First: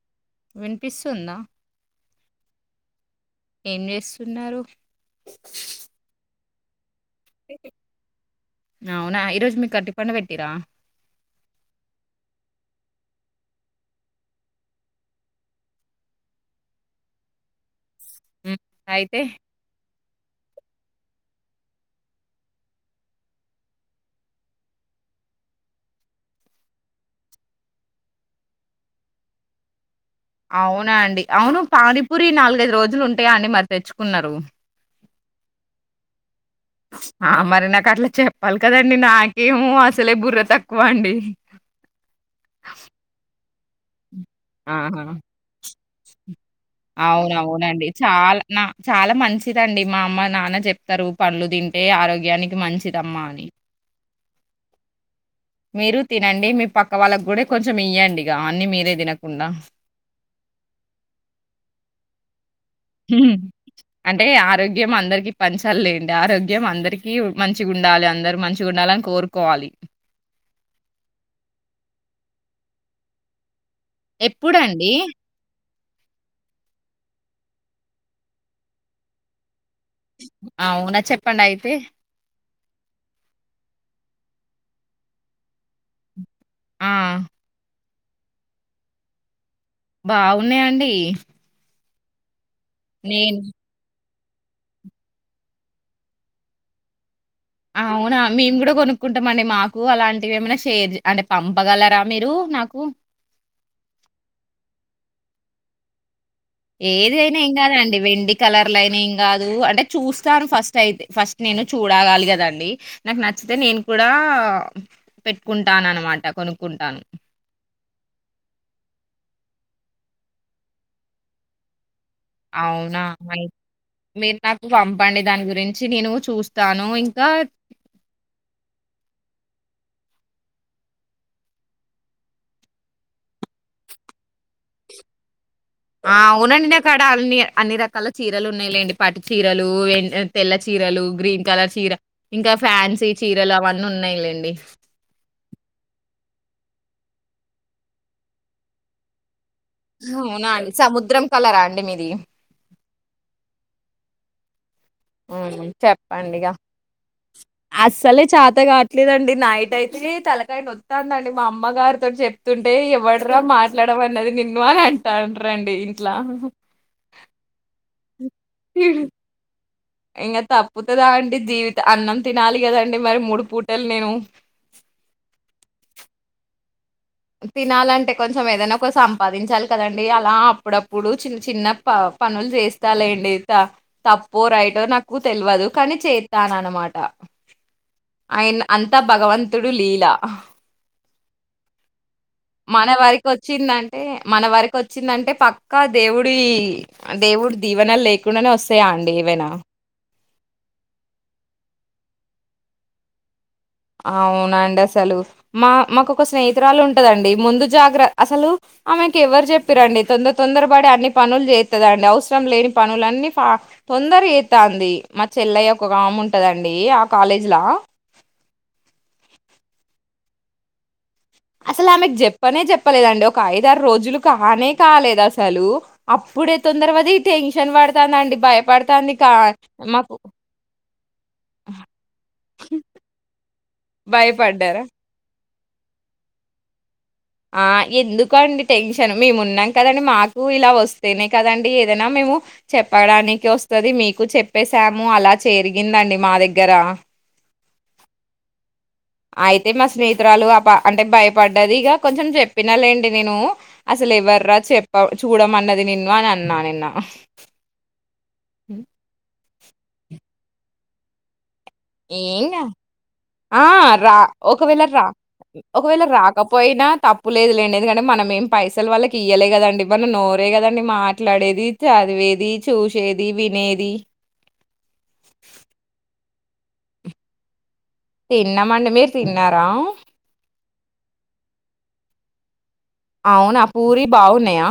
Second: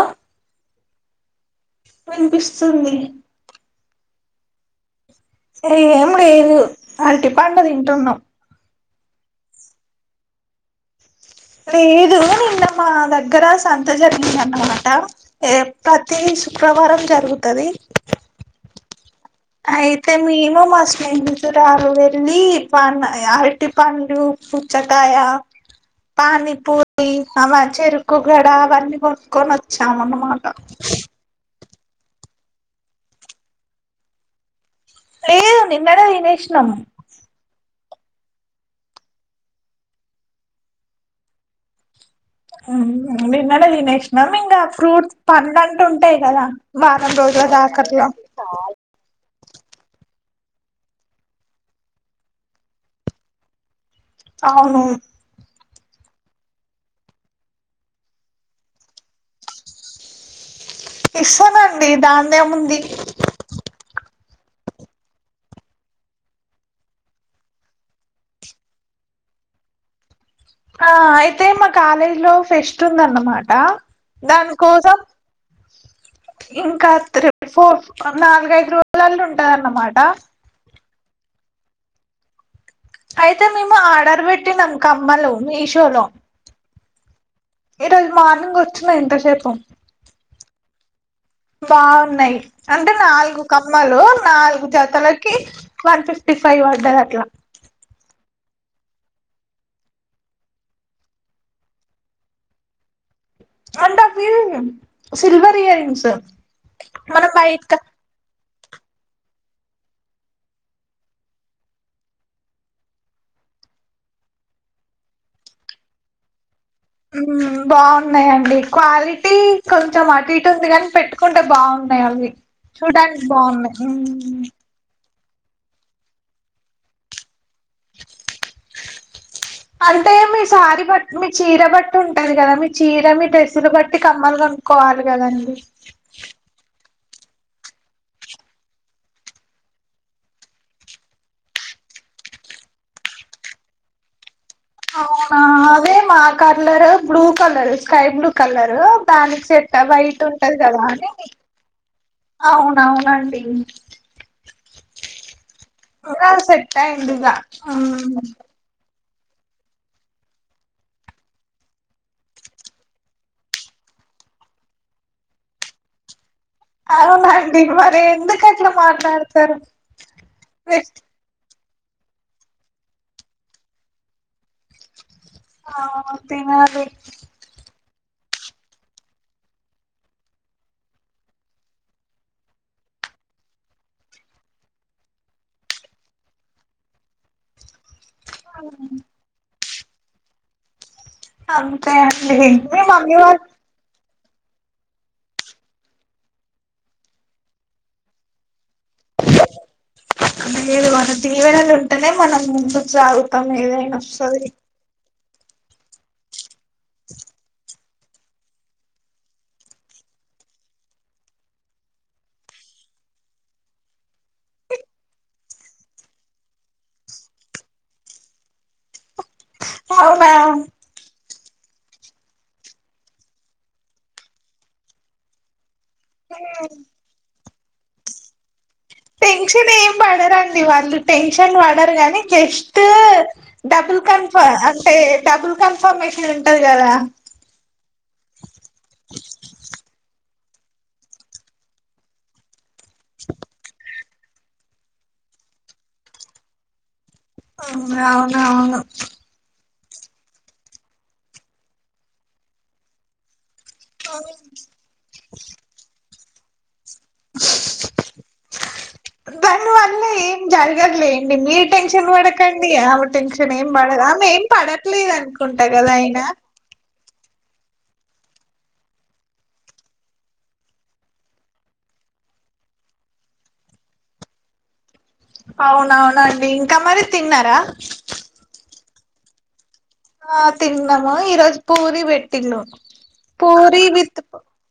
అ వినిపిస్తుందా వినిపిస్తుంది ఏం చేస్తున్నారు అరటిపండు తింటున్నాం అవునా ఈరోజు మీకు అరటిపండు వెట్టిర్రా లేదు నిన్న మా దగ్గర సంత జరిగింది అన్నమాట ఏ ప్రతి శుక్రవారం జరుగుతది ఉమ్ అయితే అయితే మేము మా స్నేహితురాలు వెళ్ళి [unintelligible] అరటి పండు పుచ్చకాయ పానీపూరి అవ చెరుకుగడ అవన్నీ కొట్టుకొని వచ్చ్ అవునా అండి అవును పానీపూరి నాలుగైదు రోజులు ఉంటాయా అండి మరి తెచ్చుకున్నారు లేదు నిన్ననే తినేష్ ఆ మరి నాకట్లే చెప్పాలి కదండి నాకేమో అసలే బుర్ర తక్కువండి అలాగే నెష్ ఆహా కదా వారం రోజుల అవునవునండి దాకట్లా చాలా నా చాలా మంచిదండి మా అమ్మ నాన్న చెప్తారు పండ్లు తింటే ఆరోగ్యానికి మంచిదమ్మా అని అవును మీరు తినండి మీ పక్క వాళ్ళకు కూడా కొంచెం ఇయ్యండి ఇగా అన్ని మీరే తినకుండా ఇస్తానండి దాందేముంది అంటే ఆరోగ్యం అందరికి పంచాలేండి ఆరోగ్యం అందరికి మంచిగా ఉండాలి అందరు మంచిగా ఉండాలని కోరుకోవాలి ఆ అయితే మా కాలేజీ లో ఫెస్ట్ ఉందన్నమాట దాని ఎప్పుడండి కోసం ఇంకా త్రి ఫోర్ నాలుగైదు రోజులల్లో ఉంటాదన్నమాట అవున చెప్పండి అయితే అయితే మేము ఆర్డర్ పెట్టినాం కమ్మలు మీ షోలో మ్మ్ ఈ రోజు మార్నింగ్ వచ్చిన ఇంతసేపూ బాగున్నాయండి బావున్నాయి అంటే నాలుగు కమ్మలు నాలుగు జతలకి వన్ ఫిఫ్టీ ఫైవ్ వడ్డదట్లా కొనుక్కుంటామండి మాకు అలాంటివి ఏమైనా షేర్ అంటే పంపగలరా మీరు నాకు అంటే అవి సిల్వర్ ఇయరింగ్స్ ఏది అయినా ఏం గాదండి వెండి కలర్ లైనింగ్ కాదు అంటే చూస్తాను ఫస్ట్ అయితే ఫస్ట్ నేను చూడగాలి కదండి నాకు నచ్చితే నేను కూడా పెట్టుకుంటాను అనమాట కొను హ్మ్ బావున్నాయండి క్వాలిటీ కొంచెం అటు ఇటు ఉంది గాని పెట్టుకుంటే బాగు న్నయ్ అవి అవునా! చూడ్డానికి బావున్నాయ్ ప్పండి దాని గురించి నేను చూస్తాను ఇంకా అంటే మీ సారి బట్టి మీ చీర బట్టి ఉంటంది కదా మీ చీర మీ డ్రెస్సులు బట్టి కమ్మలు కనుక్కోవాలి కదండి ఆ అవునండి అక్కడ అన్ని అన్ని రకాల చీరలు ఉన్నాయిలేండి పట్టు చీరలు తెల్ల చీరలు గ్రీన్ కలర్ చీర ఇంకా ఫ్యాన్సీ చీరలు అవన్నీ ఉన్నాయిలేండి ఆ అదే మా curler blue colour sky blue colour దానికి సెట్ క్క బయట అవునా ఉంటది అండి కదా అని సముద్రం కలరా అండి మీది? అవునవునండి ఊ ఇంకా చెప్పండిగా సెట్ అయింది ఇక మ్మ్ అస్సలే చతగా లేదండి నైట్ అయితే తలకాయనోత్తందండి మా అమ్మ గారితోని చెప్తుంటే ఎవ్వడ్రా మాట్లాడమన్నది నిన్ను అని అంటండ్రండి ఇంట్లా అవునండి మరి ఎందు ఉ ఇగ తప్పుతదా అండి జీవి అన్నం తినాలి కదండి మరి మూడు పూటలు నేను ఆ తినాలి తినాలంటే కొంచెం ఏదైనా ఒక సంపాదించాలి కదండి అలా అప్పుడప్పుడు చిన్న చిన్న ప పనులు చేస్తాలండి త తప్పో రైటో నాకు తెల్వదు కానీ చేతననమాట అయిన్ అంతా భగవం తుడు లీలా అంతే అండి మీ మన మమ్మీ వారికి వాళ్ళు వచ్చిందంటే మన వరకి వచ్చిందంటే పక్కా దేవుడు ఈ దేవుడు దీవెనలు లేకుండానే వస్ [unintelligible] అదే మ దీవనలుం టనే మనం ముందు సాగు అవునండి అసలు మా మాకొక స్నేహి త్రాలు ఉంటదండి ముందు జాగ్ర అసలు ఆమెకి ఎవ్వరు చెప్పిరండి తొందర తొందర పడి అన్ని పనులు చేతదండి అవసరం లేని పనుల అన్ని ఫ తొందర చేతంది మా చెల్లయ్య ఒక గముంటదండి ఆ కాలేజీలా అవునా అసలు ఆమెకు చెప్పనే చెప్పలేదండి ఒక ఐదారోజులు కానే కాలేదు అసలు అప్పుడే తొందర వది టెన్ న్ పడతానండి భయపడ్ టెన్షన్ ఏం పడరండి వాళ్ళు టెన్షన్ పడరు గానీ జస్ట్ డబుల్ కన్ఫ భయపడ్డారా అంటే డబుల్ కన్ఫ న్ఫమేషన్ ఉంటది కదా ఆ ఎందుకు అండి టెన్షన్ మేమున్నాం కదండి మాకు ఇలా వస్తేనే కదండి ఏదైనా మేము చెప్పడానికి వస్తది మీకు చెప్పేసాము అలా చేరిగిందండి మా దగ్గర అవున అవునవును అయితే మా స్నేహితురాలు ఆప అంటే భయపడ్డది ఇగ కొంచెం చెప్పిన లేండి నేను అసలు ఎవర్రా చెప్ప చూడమన్నది నిన్ను అని అ నా నిన్న [unintelligible] ఉ దని వల్ల ఏం జరగద్ లేండి మీరు టెన్షన్ ఏం గా పడకండి ఆమె టెన్షన్ ఆ! ఏం పడ రా ఆమె ఏం ఒకవేళ రా పడట్లేదు అనుకుంటా కదా అయిన ప్పు లేదులేండి ఎందుకంటే మనం ఏం పైసలు వాళ్ళకి ఇయ్యలే కదండి మనం నోరే కదండి మాట్లాడేది చదివేది చూసేది వినేది అవునవునండి ఇంకా మరి తిన్నారా తిన్నమండి మీర్ తిన్నారా ఆ తిన్నము ఈ రోజు పూరి పెట్టిండు అవునా పూరి బావున్నాయా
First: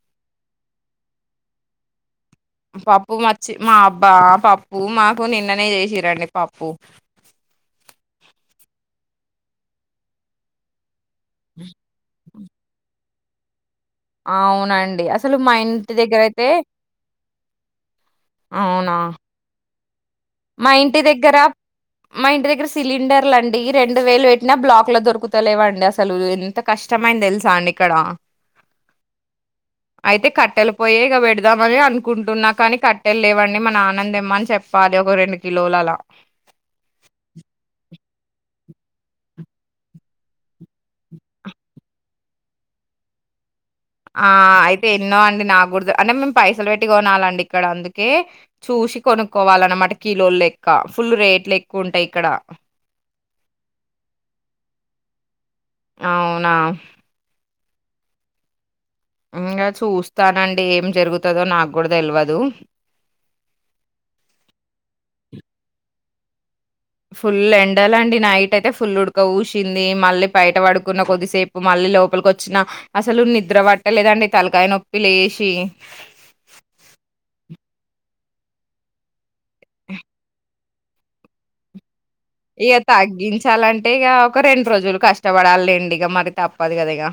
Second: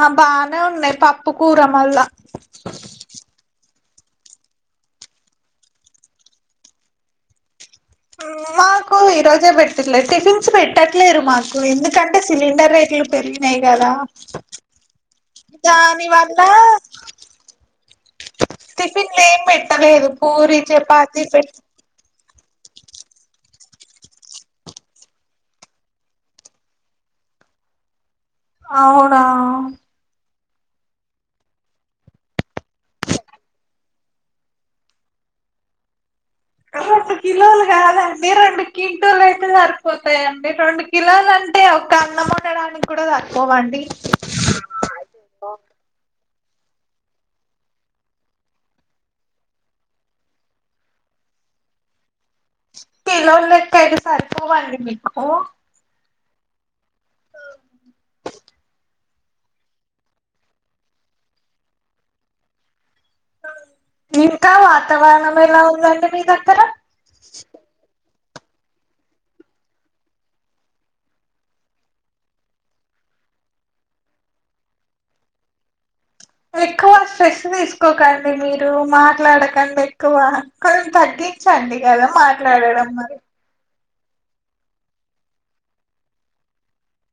ఆ బానే ఉన్నాయ్ పప్పు కూర వల్ల బా పప్పు మాకు నిన్ననే చేసిరండి పప్పు మాకు ఈరోజే పెట్టిండ్లే టిఫిన్స్ పెట్టట్ ట్లేరు మాకు ఎందుకంటే సిలిండర్ రేట్లు పెరిగినయి అవునండి అసలు మా ఇంటి దాని దగ్గర వల్ల అయితే అవునా టిఫిన్ లేం పెట్ టలేదు పూరి మా ఇంటి చపాతి దగ్గర పెట్ మా ఇంటి దగ్గర సిలిండర్లు అండి రెండు వేలు పెట్టినా బ్లాక్ లో దొరుకుతలేవండి అసలు ఎంత కష్టమైంది తెలుసా అండి ఇక్కడ అవునా అయితే కట్టెలు పోయే ఇక పెడదామని అనుకుంటున్నా కానీ కట్టెలు లేవండి మా నాననితెమ్మని చెప్పాలి ఒక రెండు కిలోలలా రెండు కిలోలు కాదండి రెండు క్వింటోలు అయితే సరిపోతాయండి రెండు కిలోలు అంటే ఒక అన్నం ఉండడానికి కూడా సరిపోవండి ఆ అయితే ఎన్నో అండి నాగు అంటే మేము పైసలు పెట్టి కొనాలండి ఇక్కడ అందుకే చూసి కొనుక్కోవాలన్నమాట కిలోలు లెక్క ఫుల్ రేట్లు ఎక్కువ ఉంటాయి ఇక్కడ కిలోలెక్క అయితే సరిపోవండి మీకు అవునా ఇంకా చూస్తానండి ఏం జరుగుతదో నాకు కూడా తెలియదు నింకా వాతవరణమెల ఉందండి మీదగ్గర ఇట్యితే ఫుల్ ఉడక ఊసింది మళ్ళీ బయట పడుకున్న కొద్దిసేపు మళ్ళీ లోపలికొచ్చిన అసలు నిద్ర పట్టలేదండి తలకాయ నొప్పి లేసి ఎక్కుకండి మీరు మాట్లాడకండెక్కువ కొంచెం తగ్గించండి కదా ఈయ మాట్లాడడం మరి తగ్గించాలన్ అంటేక ఒక రెండు రోజులు కష్టపడాలి లేండి ఇక మరి తప్పదు కదా ఇగ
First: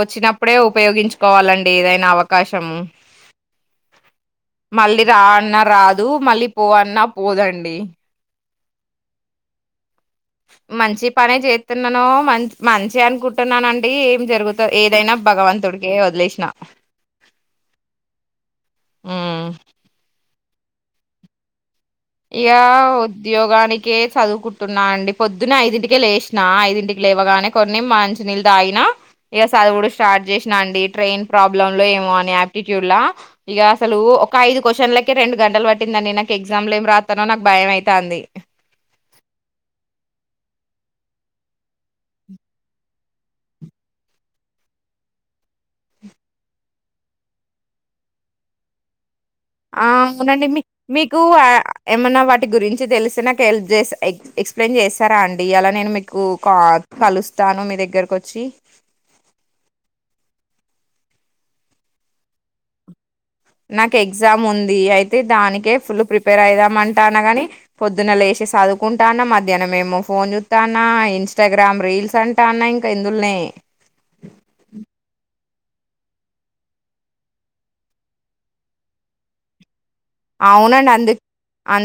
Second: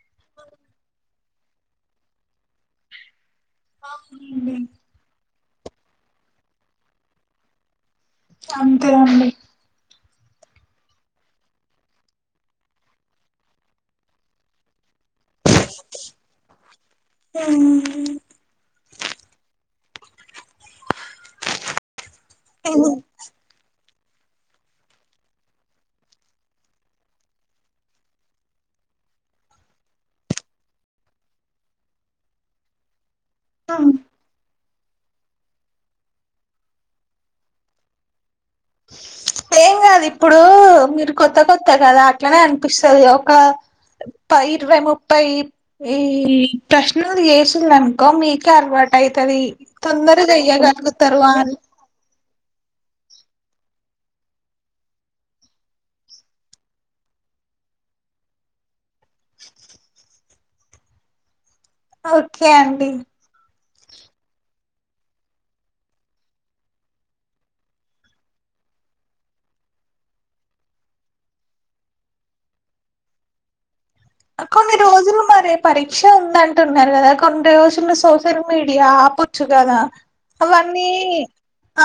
వచ్చినప్పుడే ఉపయోగించుకోవాలండి ఏదైనా అవకాశము అవునండి మళ్ళీ రా అన్నారు రాదు మళ్ళీ పో అన్నా పోదండి అంతే అండి మంచి పనే చేస్తున్నానో మన్ మంచి అనుకుంటున్నానండి ఏం జరుగుతు ఏదైనా భగవంతుడికే వదిలేసిన ఇక ఉద్యోగానికి కే చదువుకుంటున్నా అండి పొద్దున్న ఐదింటికే లేసిన ఐదింటికి లేవగానే కొన్ని మంచ నీళ్ళు తాగిన ఇక చదువుడు స్టార్ట్ చేసినా అండి ట్రైన్ ప్రాబ్లమ్ లో ఏమో అని ఆయాప్టిట్యూడ్ ల ఇక అసలు ఒక ఐదు క్వ్చన్లకె రెండు గంటలు పట్టిందండి నాకు ఎగ్జామ్ లో ఏం రాత్ తనో నాకు భయంమయితంది ఏం కాదు ఇప్పుడు మీరు కొత్త కొత్త కదా అట్లనే అనిపిస్తుది ఒక ప ఇరవై ముప్పై ఈ ప్రశ్నలు చేస్తుంది అనుకో మీకే అర్వాటు అయితు ఆ అవునండి మీక్ మీకు ఏమన్నా వాటి గురించి తెలిస నాకు హెల్ప్ చే ఎ ఎక్స్ప్లెయిన్ చేస్తారా అండి అలా నేను మీకు కా కలుస్తాను మీ దగ్గరకు వచ్చి ఓకే అండి నాకు ఎగ్జామ్ ఉంది అయితే దానికే ఫుల్ ప్రిపేర్ అయిదాం అంటా అన్నా గాని పొద్దున్న లే వేసే చదువుకుంటా అన్న మధ్యాహ్నం మేము ఫోన్ చుస్తా అన్న ఇన్స్టాగ్రామ్ రీల్స్ అంటా అన్న ఇంక ఎందుల్నే కొన్ని రోజులు మరే పరీక్ష ఉందంటున్నారు కదా కొన్ని రోజులు సోషల్ మీడియా ఆప వచ్చు కదా అవునండి అవన్నీ అందు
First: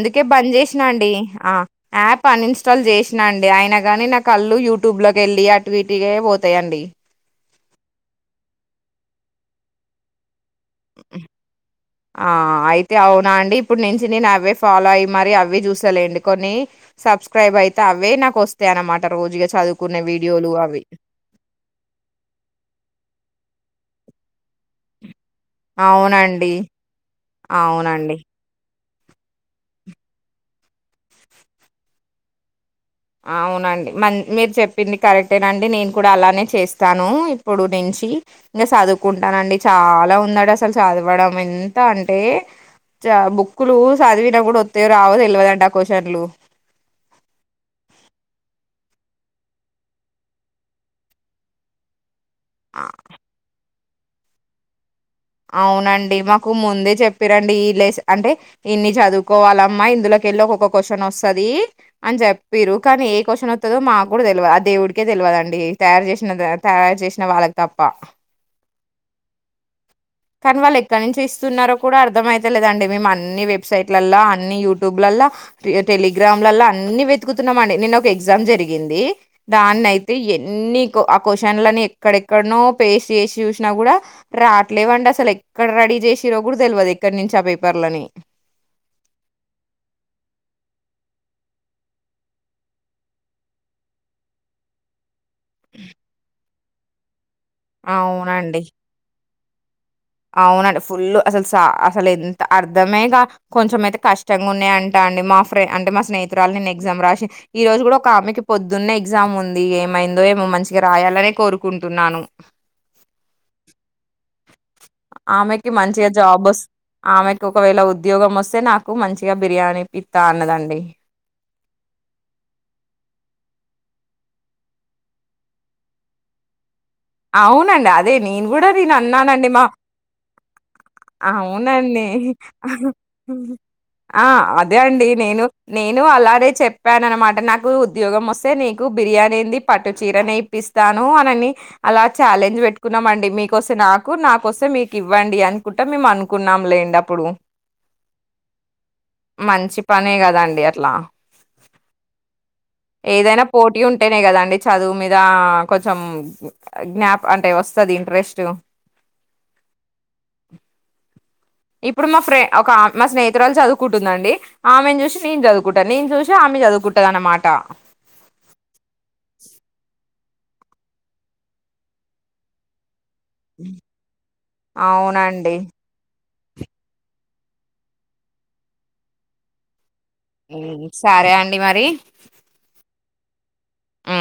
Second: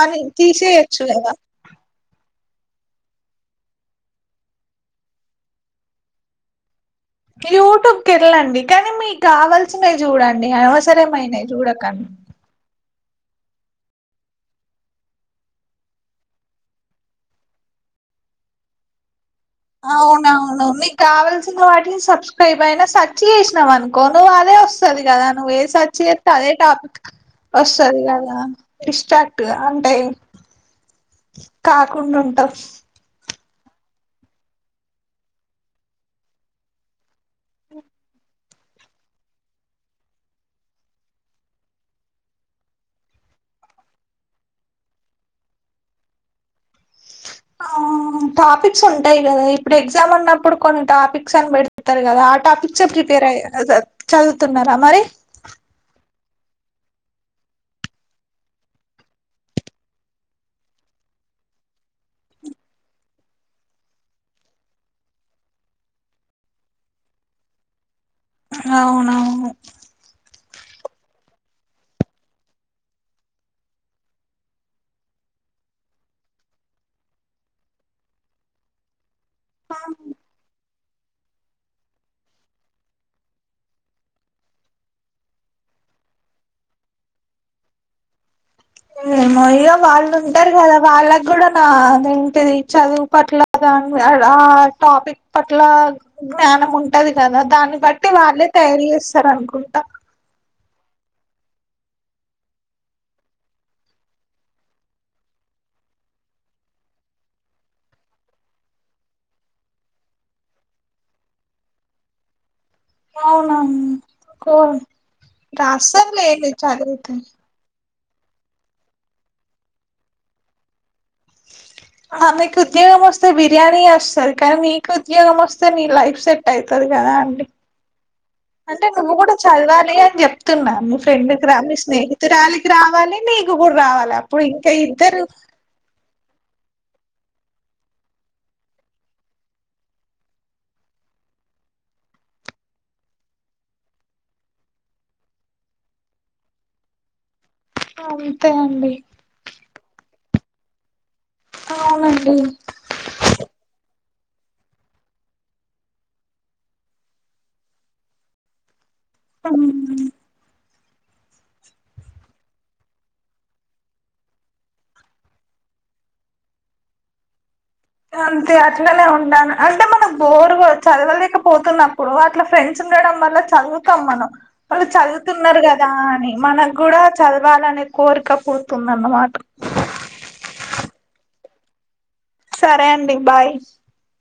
అని బంద్ చేసినా తీసేయొచ్చు అండి కదా హా యాప్ పని ఇన్స్టాల్ చేసినా అండి అయన గాని నా కళ్లు యూట్యూబ్ లోకి వెళ్ళి అటు ఇటుక పోతాయండి యూట్యూబ్కి వెలండి కానీ మీకు కావాల్సినవి చూడం డి అన్వస్రమ్ అయినవి చూడకన తే అవునా అండి ఇప్పుడు నుంచి నేను అవే ఫాలో అయ్యి మరి అవవి చూసలేండి కొన్ని సబ్స్క్రైబ్ అయితే అవే నాకు వస్తాయియ అనమాట రోజుగా చదువుకునే వీడియోలు అవునవును అవి నీకు కావల్సిన వాటిని సబ్స్క్రైబ్ అయినా సచ్ చేసినావు అను కొను అనే వస్తుంది క నువ ఏసచ్చి ఎతే అదే అవునండి టాపిక్ వస్తురి అవునండి కదా ఇష్టక్ట్ అంటే కాకుండా ఉంటాం అవునండి మ మీరు చెప్పింది కరెక్టేనండి నేను కూడా అలానే చేస్తాను ఇప్పుడు నుంచి ఇంకా చదువుకుంటానండి చాలా ఉందడు అసలు చదవడం ఎంత అంటే చ బుక్కులు చదివినా కూడా వస్తే రావు తెలియదండి ఆ క్వశ్చన్లు ఆ టాపిక్స్ ఉంటాయి కదా ఇప్పుడు ఎగ్జామ్ ఉన్నప్పుడు కొన్ని టాపిక్స్ అని పెడతారు కదా ఆ టాపక్చ ప్రిపేయర్ చదువుతున్నారా మరి అవునండి మా కు ముందే చెప్పిరండి ఇల అంటే ఇన్ని చదువుకోవాలమ్మా ఇందులోకెళ్ళి ఒక్కొక్క క్వశ్చన్ వస్తుది అని చెప్పారు కానీ ఏ క్వశ్చన్ వస్తుందో మాకు తెలియదు ఆ దేవుడికే తెలియదండి తయారు చేసిన తయారు చేసిన వాళ్ళకి తప్ప అవునవును కానీ వాళ్ళు ఎక్కడ నుంచి ఇస్తున్నారో కూడా అర్థం అయితలేదండి మేము అన్ని వెబ్సైట్లలో అన్ని యూట్యూబ్లలా టెలిగ్రామ్లలో అన్ని వెతుకుతున్నామ అండి నేను ఒక ఎగ్జామ్ జరిగింది దాన్న అయితే ఎన్ని ఆ కుషన్ని ఎక్కడెక్కడనో పేస్ట్ చేసి చూసినా కూడా రా అట్లేవండి అసలు ఎక్కడ రెడీ చేసి రో కూడా తెలియదు ఎక్కడి నుంచి ఆ పేపర్లని ఏమో ఇగో వాళ్ళు ఉంటారు కదా వాళ్ళకి కూడా నాదేంటిది చదువు పట్లదు అని ఆ టాపిక్ పట్లా జ్ఞానం ఉంటాది కదా దాన్ని బట్టి వాళ్ళే అవునండి తయారు చేస్తారు అనుకో కుంటా అవునండి ఫుల్ అసలు అసలు ఎంత అర్ధమేగా కొంచెం అయితే కష్టంగా ఉన్నా అంటా అండి మా ఫ్రెం అంటే మా స్నేహితురాలు నేను ఎగ్జామ్ రాసి ఈ రోజు కూడా ఒక ఆమెకి పొద్దున్న ఎగ్జామ్ ఉంది ఏమైందో ఏమో మంచిగా రాయాలనే కోరుకుంటున్నాను అవునా కో ఆమెకి మంచిగా రాస్తారులే జాబస్ చదివితే ఆమెకి ఒకవేళ వ ఉద్యోగం వస్తే నాకు మంచిగా బిర్యానీ పిత్తా అన్నదండి ఆ మీకు ఉద్యోగం వస్తే బిర్యానీ వస్తారు కానీ మీకు ఉద్యోగం వస్తే నీ లైఫ్ సెట్ అవు ది కదా అండి అవునండి. అదే నేను గూడా అంటే నువ్వు కూడా నేనన్నానండి మా చదవాలి అని చెప్తున్నా మీ ఫ్రెండ్కి రా మీ అవునండి. స్నేహితురాలికి రావాలి నీకు కూడా రావాలి ఆ! అప్పుడు ఇంకా ఇద్దరు చెప్పాన అనమాట నాకు ఉద్యోగం వస్తే నీకు బిర్యానీంది పట్టు చీరనే ఇప్పిస్తాను అనని అలా ఛాలెంజ్ పెట్టుకున్నామ అండి మీక వస్తే నాకు నాకొస్తే మీకు ఇవ్వండి అనుకుంటా మేము అనుకున్నాంలేండి అప్పుడు అంతే అండి మంచి పనే కదండి ఎట్లా అవునండి అంటేనే కదండి చదువు మీద కొంచెం జ్ఞాప్ అంటే వస్తుది ఇంట్రెస్ట్ ఉహు ఇప్పుడు మా ఫ్రెం ఒక మా స్నేహితురాళ్ళు చదువుకుంటుందండి ఆమెను చూసి నేను చదువుకుంటాను నేను చూసి ఆమె చదువుకుంటాంది అనమాట అంతే అట్లానే ఉండాను అంటే మనం బోర్గా చదవలేకపోతున్నప్పుడు అట్లా ఫ్రెండ్స్ ఉండడం వల్ల చదువుతాం మనం వాళ్ళు అవునండి చదువుతున్నారు కదా అని మనకు కూడా చదవాలనే కోరిక పోతుంది అన్నమాట ఉమ్, సరే అండి మరి సరే అండి బాయ్ హు